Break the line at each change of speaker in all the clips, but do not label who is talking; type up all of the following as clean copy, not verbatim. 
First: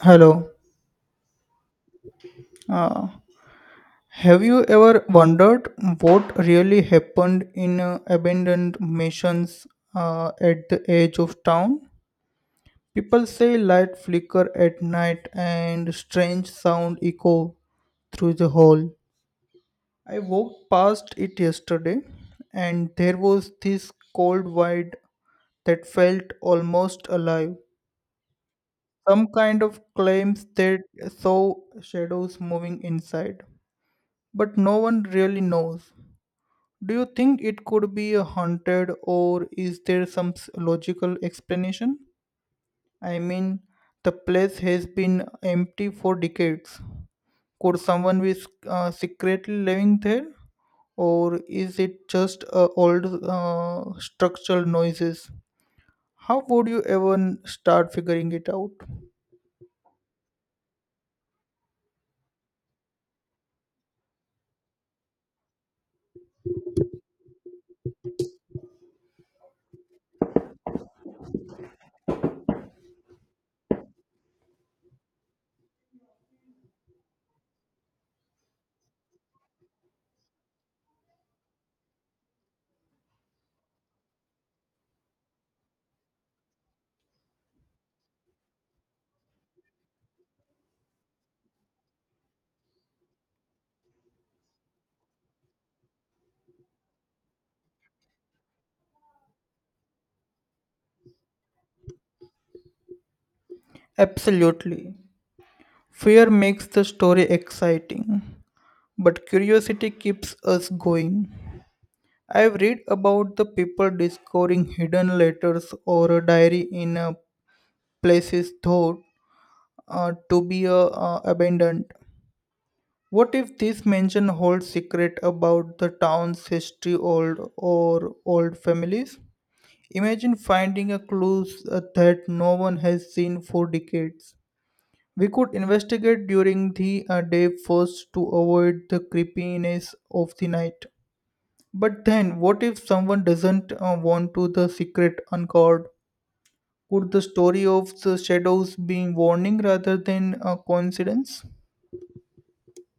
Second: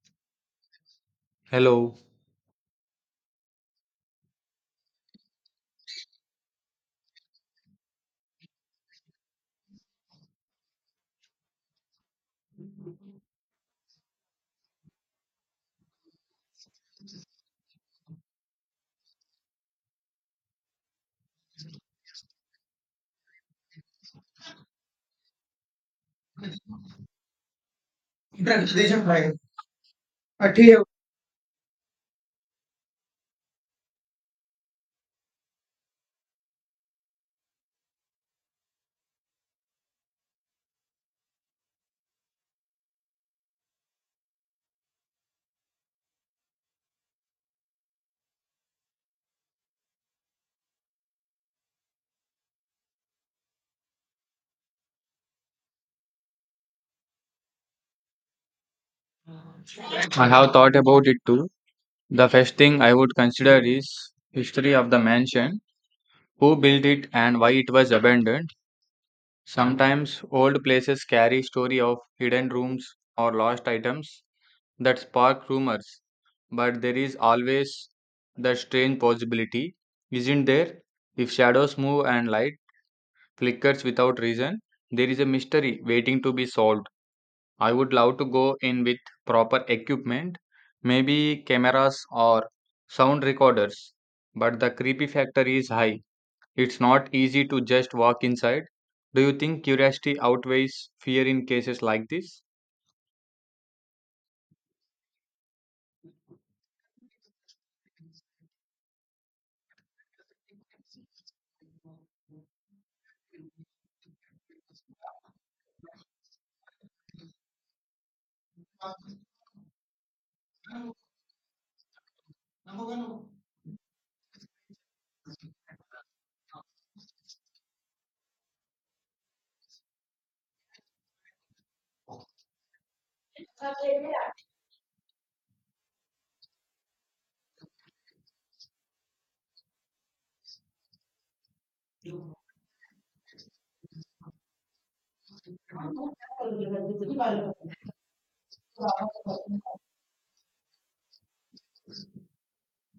Hello.
Hello,
Uh, have you ever wondered what really happened in abandoned missions at the edge of town? People say light flicker at night and strange sound echo through the hall. I walked past it yesterday and there was this cold void that felt almost alive. Some kind of claims that saw shadows moving inside, but no one really knows. Do you think it could be a haunted, or is there some logical explanation? I mean, the place has been empty for decades. Could someone be secretly living there, or is it just old structural noises? How would you even start figuring it out?
I have thought about it too. The first thing I would consider is history of the mansion, who built it and why it was abandoned. Sometimes old places carry story of hidden rooms or lost items that spark rumors, but there is always the strange possibility, isn't there? If shadows move and light flickers without reason, there is a mystery waiting to be solved. I would love to go in with proper equipment, maybe cameras or sound recorders, but the creepy factor is high. It's not easy to just walk inside. Do you think curiosity outweighs fear in cases like this?
Absolutely. Fear makes the story exciting, but curiosity keeps us going. I've read about the people discovering hidden letters or a diary in places thought to be abandoned. What if this mansion holds secret about the town's history old or old families? Imagine finding a clue that no one has seen for decades. We could investigate during the day first to avoid the creepiness of the night. But then, what if someone doesn't want to the secret uncovered? Could the story of the shadows be warning rather than a coincidence?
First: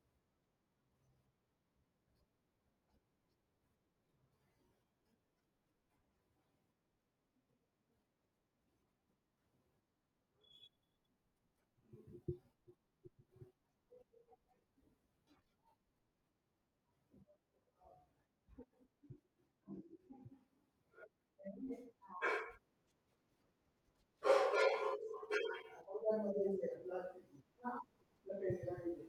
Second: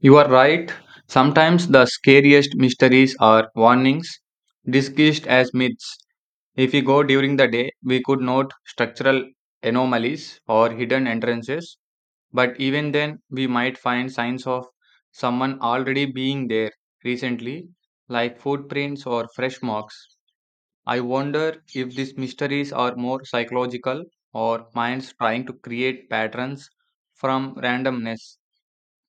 You are right. Sometimes the scariest mysteries are warnings disguised as myths. If we go during the day, we could note structural anomalies or hidden entrances. But even then, we might find signs of someone already being there recently, like footprints or fresh marks. I wonder if these mysteries are more psychological or minds trying to create patterns from randomness.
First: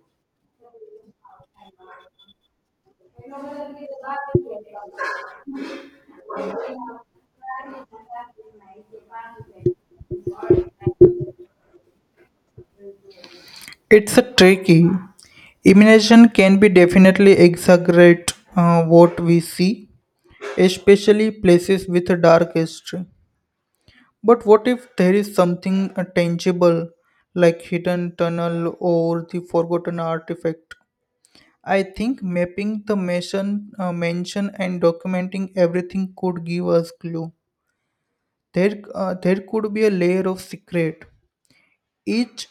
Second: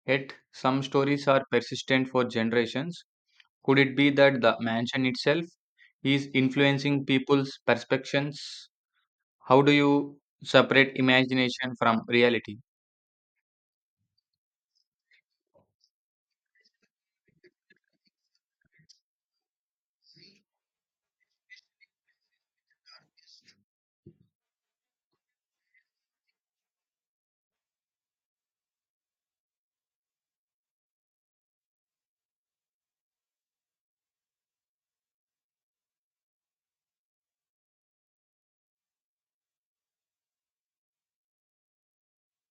Yet, some stories are persistent for generations. Could it be that the mansion itself is influencing people's perceptions? How do you separate imagination from reality?
It's a tricky. Imagination can be definitely exaggerate what we see, especially places with a dark history. But what if there is something tangible, like hidden tunnel or the forgotten artifact? I think mapping the mansion and documenting everything could give us clue. There could be a layer of secret, each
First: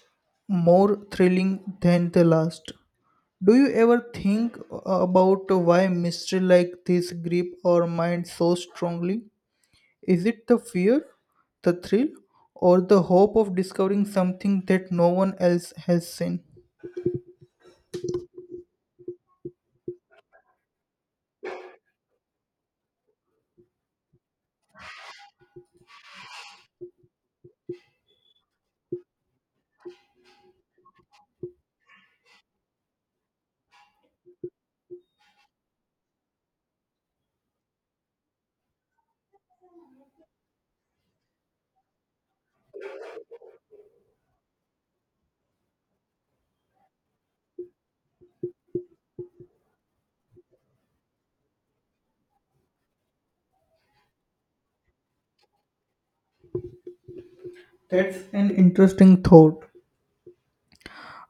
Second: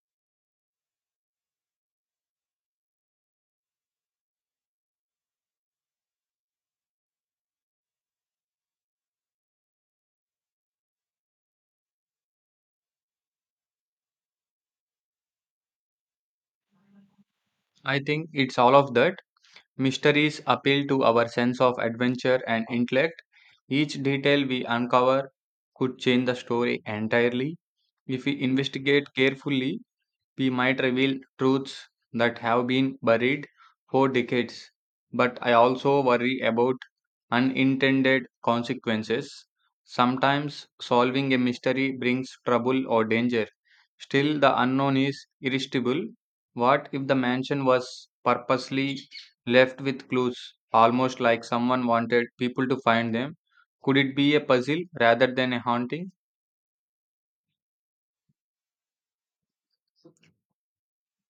more thrilling than the last. Do you ever think about why mystery like this grip our mind so strongly? Is it the fear, the thrill, or the hope of discovering something that no one else has seen?
I think it's all of that. Mysteries appeal to our sense of adventure and intellect. Each detail we uncover could change the story entirely if we investigate carefully. We might reveal truths that have been buried for decades, but I also worry about unintended consequences. Sometimes solving a mystery brings trouble or danger. Still, the unknown is irresistible. What if the mansion was purposely left with clues, almost like someone wanted people to find them? Could it be a puzzle rather than a haunting?
That's an interesting thought.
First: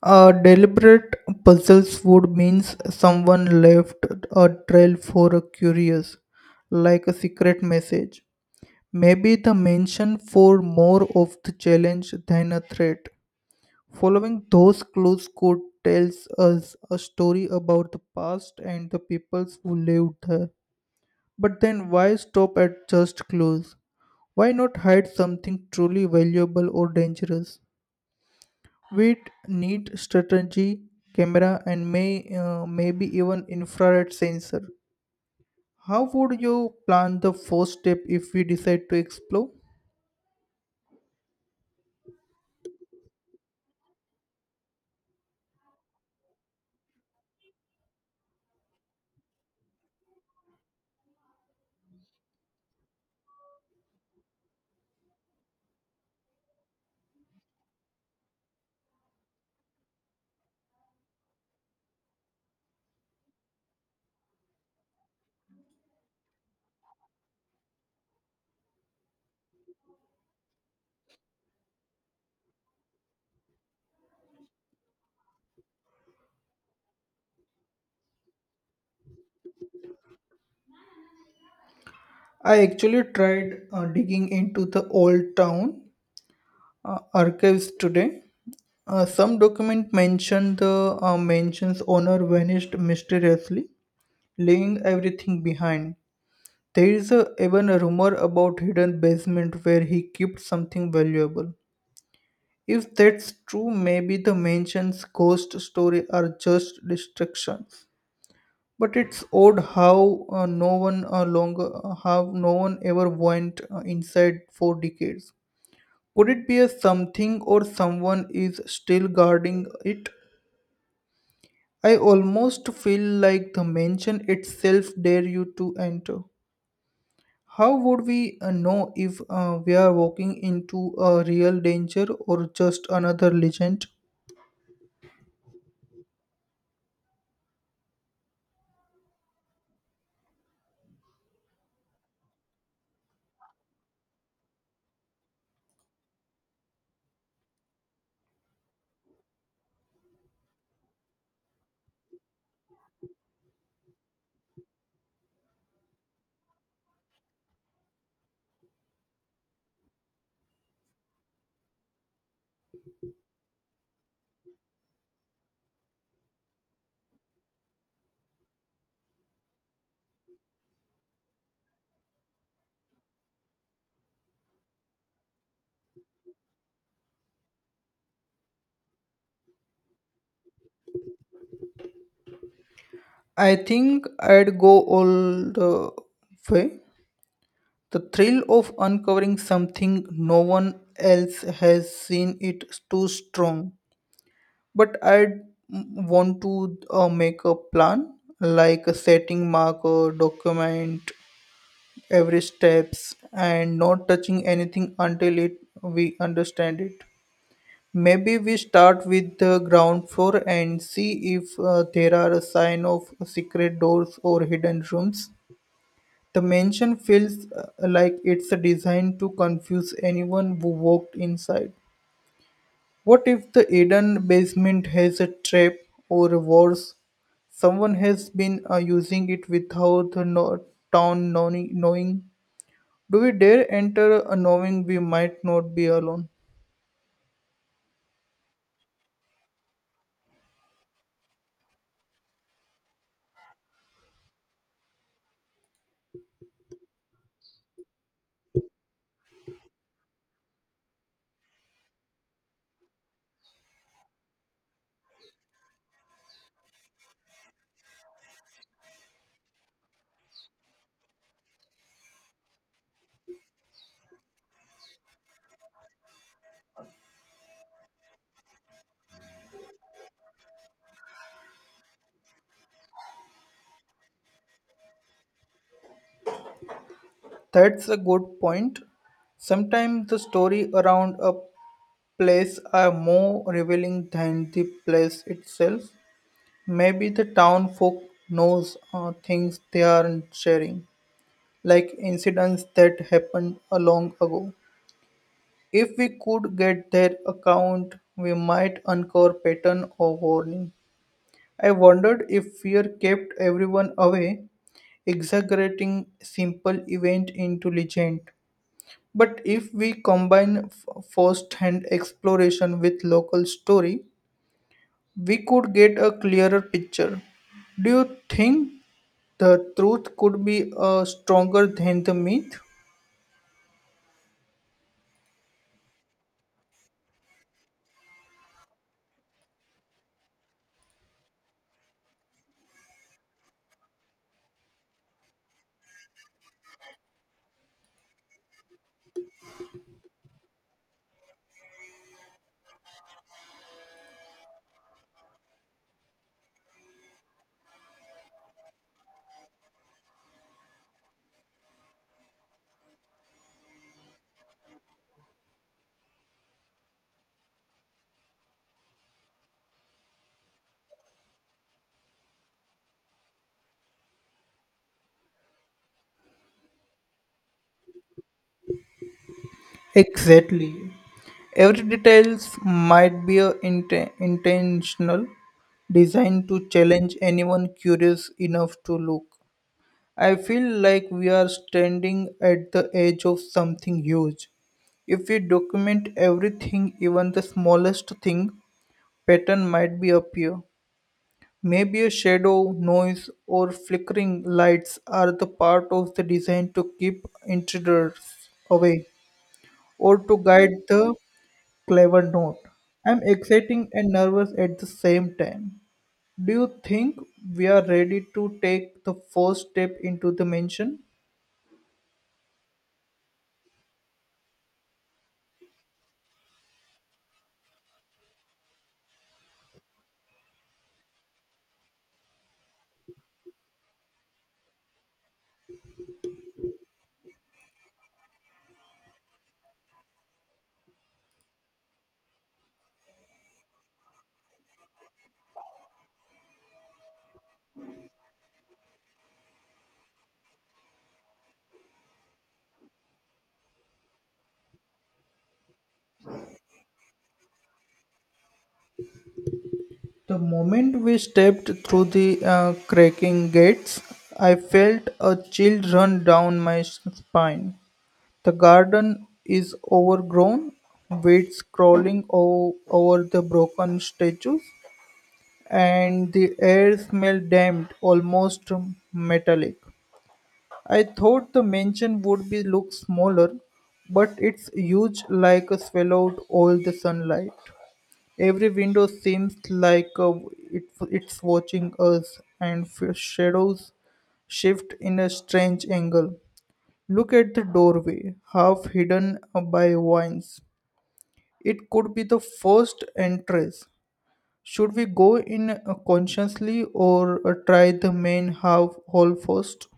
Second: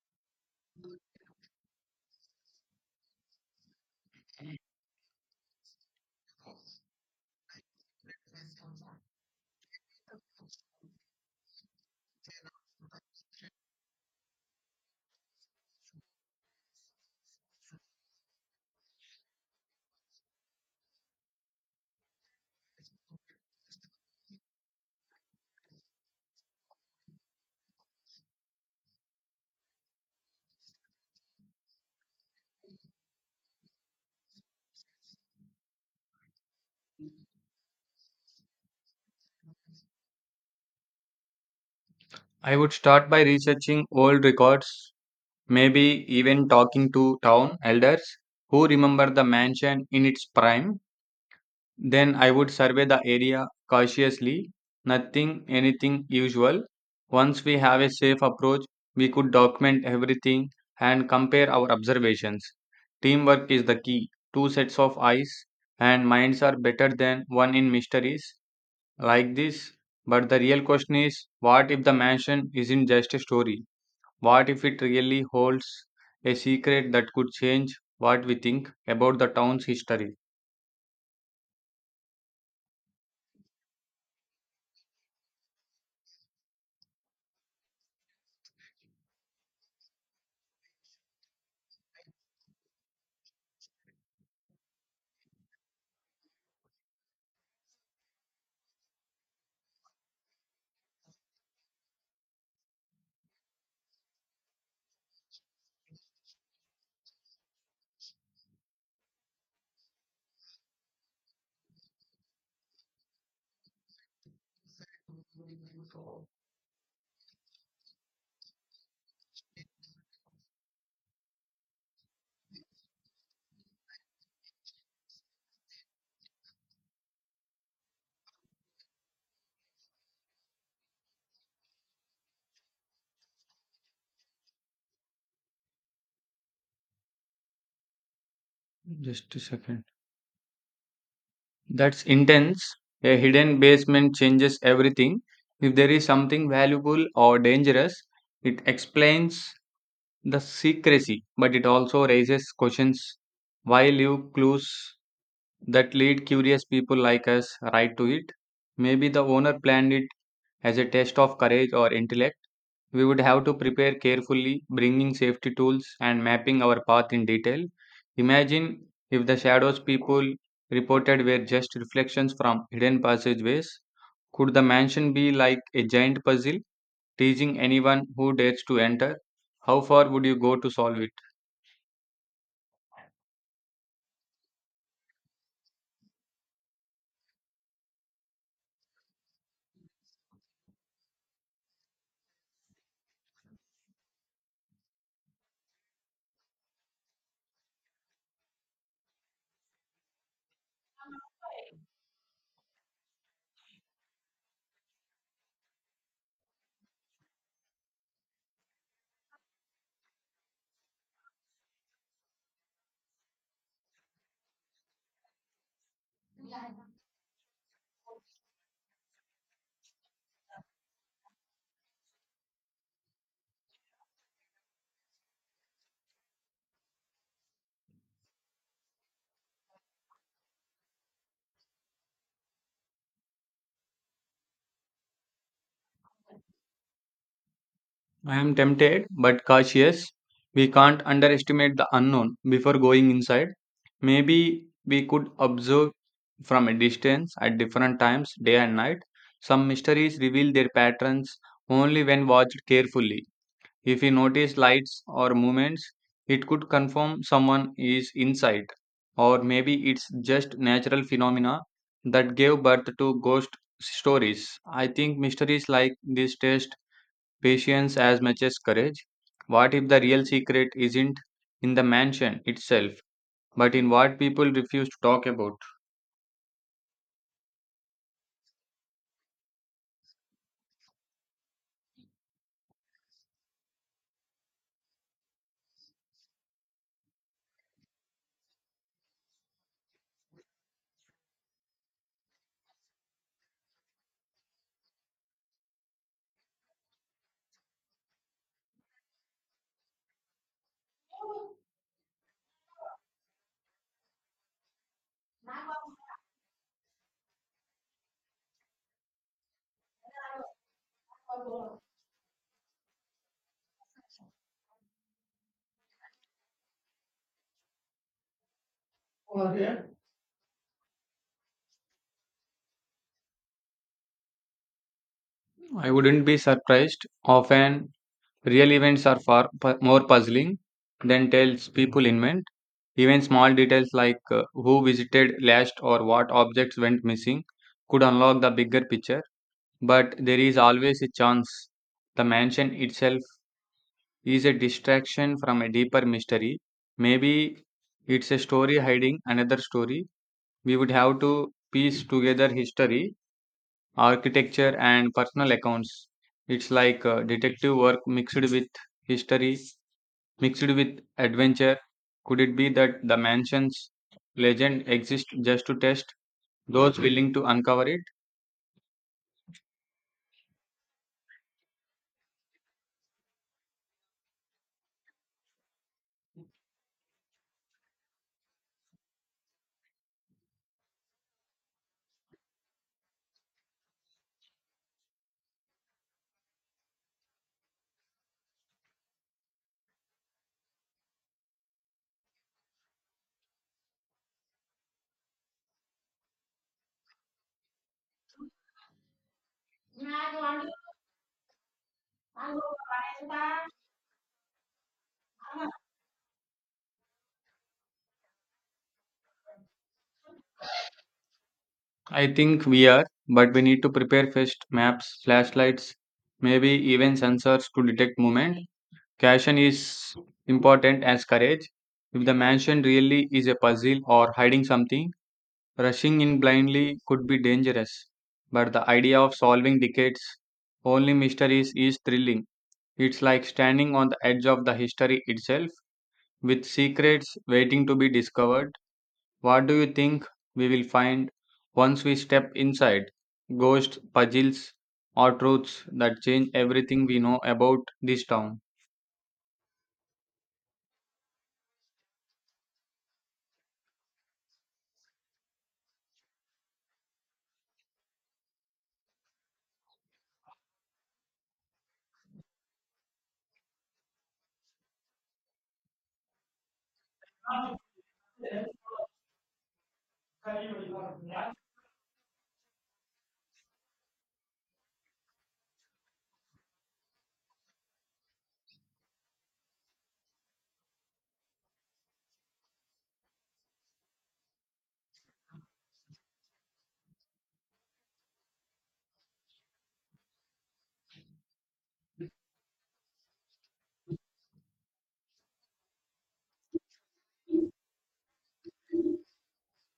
A deliberate puzzles would means someone left a trail for a curious, like a secret message. Maybe the mention for more of the challenge than a threat. Following those clues could tells us a story about the past and the peoples who lived there. But then why stop at just clues? Why not hide something truly valuable or dangerous? With neat strategy, camera, and maybe even infrared sensor. How would you plan the first step if we decide to explore?
I would start by researching old records. Maybe even talking to town elders who remember the mansion in its prime. Then I would survey the area cautiously, nothing anything usual. Once we have a safe approach, we could document everything and compare our observations. Teamwork is the key. Two sets of eyes and minds are better than one in mysteries like this. But the real question is, what if the mansion isn't just a story? What if it really holds a secret that could change what we think about the town's history?
I actually tried digging into the old town archives today. Some document mention the mansion's owner vanished mysteriously, leaving everything behind. There is a, even a rumor about hidden basement where he kept something valuable. If that's true, maybe the mansion's ghost story are just distraction. But it's odd how no one longer how no one ever went inside for decades. Could it be a something or someone is still guarding it? I almost feel like the mansion itself dare you to enter. How would we know if we are walking into a real danger or just another legend?
Just a second. That's intense. A hidden basement changes everything. If there is something valuable or dangerous, it explains the secrecy, but it also raises questions. Why leave clues that lead curious people like us right to it? Maybe the owner planned it as a test of courage or intellect. We would have to prepare carefully, bringing safety tools and mapping our path in detail. Imagine if the shadows people reported were just reflections from hidden passageways. Could the mansion be like a giant puzzle, teasing anyone who dares to enter? How far would you go to solve it?
I think I'd go all the way. The thrill of uncovering something no one else has seen it too strong. But I'd want to make a plan, like a setting marker, document every steps, and not touching anything until it we understand it. Maybe we start with the ground floor and see if there are a sign of secret doors or hidden rooms. The mansion feels like it's designed to confuse anyone who walked inside. What if the hidden basement has a trap or worse? Someone has been using it without the town knowing. Do we dare enter knowing we might not be alone?
I am tempted but cautious. We can't underestimate the unknown before going inside. Maybe we could observe from a distance at different times, day and night. Some mysteries reveal their patterns only when watched carefully. If we notice lights or movements, it could confirm someone is inside. Or maybe it's just natural phenomena that gave birth to ghost stories. I think mysteries like this test patience as much as courage. What if the real secret isn't in the mansion itself, but in what people refuse to talk about?
That's a good point. Sometimes the story around a place are more revealing than the place itself. Maybe the town folk knows things they aren't sharing, like incidents that happened a long ago. If we could get their account, we might uncover pattern or warning. I wondered if fear kept everyone away, exaggerating simple event into legend. But if we combine first-hand exploration with local story, we could get a clearer picture. Do you think the truth could be stronger than the myth?
I wouldn't be surprised. Often, real events are far more puzzling than tells people invent. Even small details like who visited last or what objects went missing could unlock the bigger picture. But there is always a chance the mansion itself is a distraction from a deeper mystery. Maybe it's a story hiding another story. We would have to piece together history, architecture, and personal accounts. It's like detective work mixed with history, mixed with adventure. Could it be that the mansion's legend exists just to test those willing to uncover it?
Exactly. Every details might be a intentional designed to challenge anyone curious enough to look. I feel like we are standing at the edge of something huge. If we document everything, even the smallest thing, pattern might be appear. Maybe a shadow, noise, or flickering lights are the part of the design to keep intruders away or to guide the clever note. I'm excited and nervous at the same time. Do you think we are ready to take the first step into the mansion?
I think we are, but we need to prepare first: maps, flashlights, maybe even sensors to detect movement. Caution is important as courage. If the mansion really is a puzzle or hiding something, rushing in blindly could be dangerous, but the idea of solving decades only mysteries is thrilling. It's like standing on the edge of the history itself with secrets waiting to be discovered. What do you think we will find once we step inside? Ghosts, puzzles, or truths that change everything we know about this town?
The moment we stepped through the cracking gates, I felt a chill run down my spine. The garden is overgrown, weeds crawling over the broken statues, and the air smells damp, almost metallic. I thought the mansion would be look smaller, but it's huge like a swallowed all the sunlight. Every window seems like it, it's watching us, and shadows shift in a strange angle. Look at the doorway, half hidden by vines. It could be the first entrance. Should we go in consciously or try the main half hall first?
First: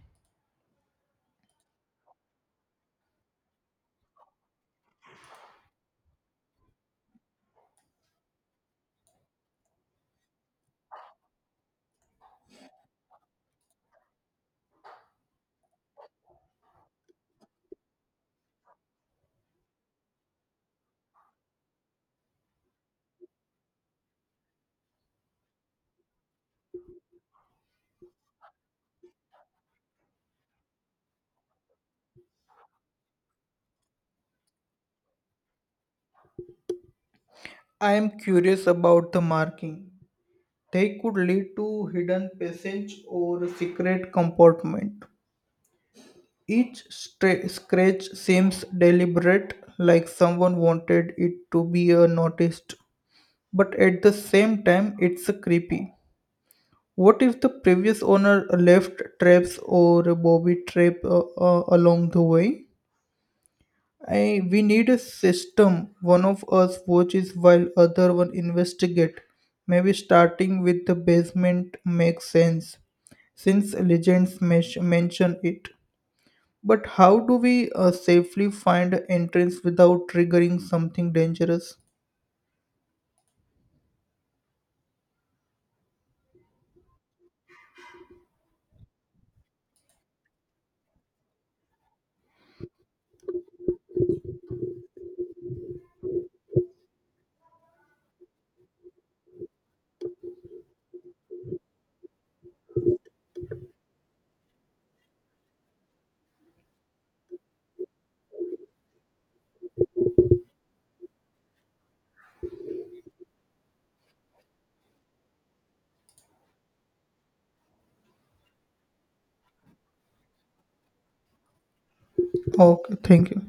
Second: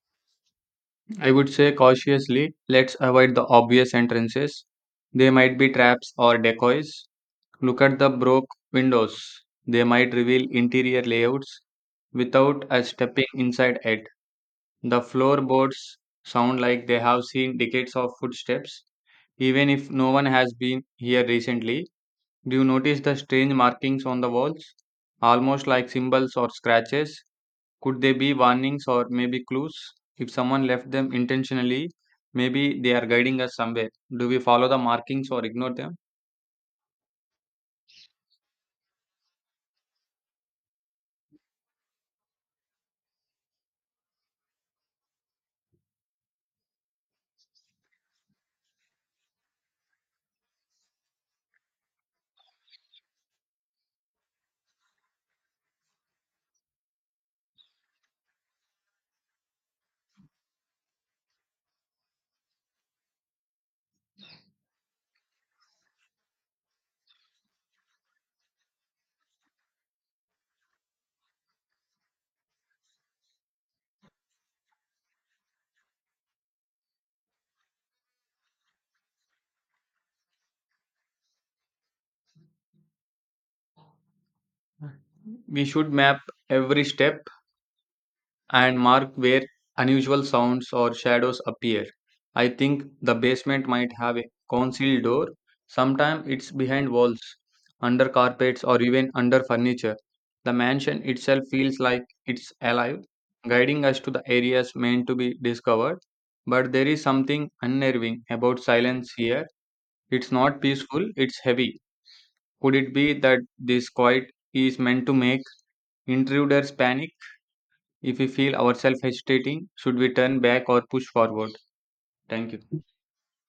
I would say cautiously, let's avoid the obvious entrances. They might be traps or decoys. Look at the broke windows. They might reveal interior layouts without us stepping inside it. The floorboards sound like they have seen decades of footsteps, even if no one has been here recently. Do you notice the strange markings on the walls? Almost like symbols or scratches. Could they be warnings or maybe clues? If someone left them intentionally, maybe they are guiding us somewhere. Do we follow the markings or ignore them?
I am curious about the marking. They could lead to hidden passage or secret compartment. Each scratch seems deliberate, like someone wanted it to be noticed, but at the same time, it's creepy. What if the previous owner left traps or Bobby trap along the way? We need a system. One of us watches while other one investigate. Maybe starting with the basement makes sense since legends mention it. But how do we safely find entrance without triggering something dangerous?
We should map every step and mark where unusual sounds or shadows appear. I think the basement might have a concealed door. Sometimes it's behind walls, under carpets, or even under furniture. The mansion itself feels like it's alive, guiding us to the areas meant to be discovered. But there is something unnerving about silence here. It's not peaceful, it's heavy. Could it be that this quiet is meant to make intruders panic? If we feel ourselves hesitating, should we turn back or push forward? Thank you.
Okay, thank you.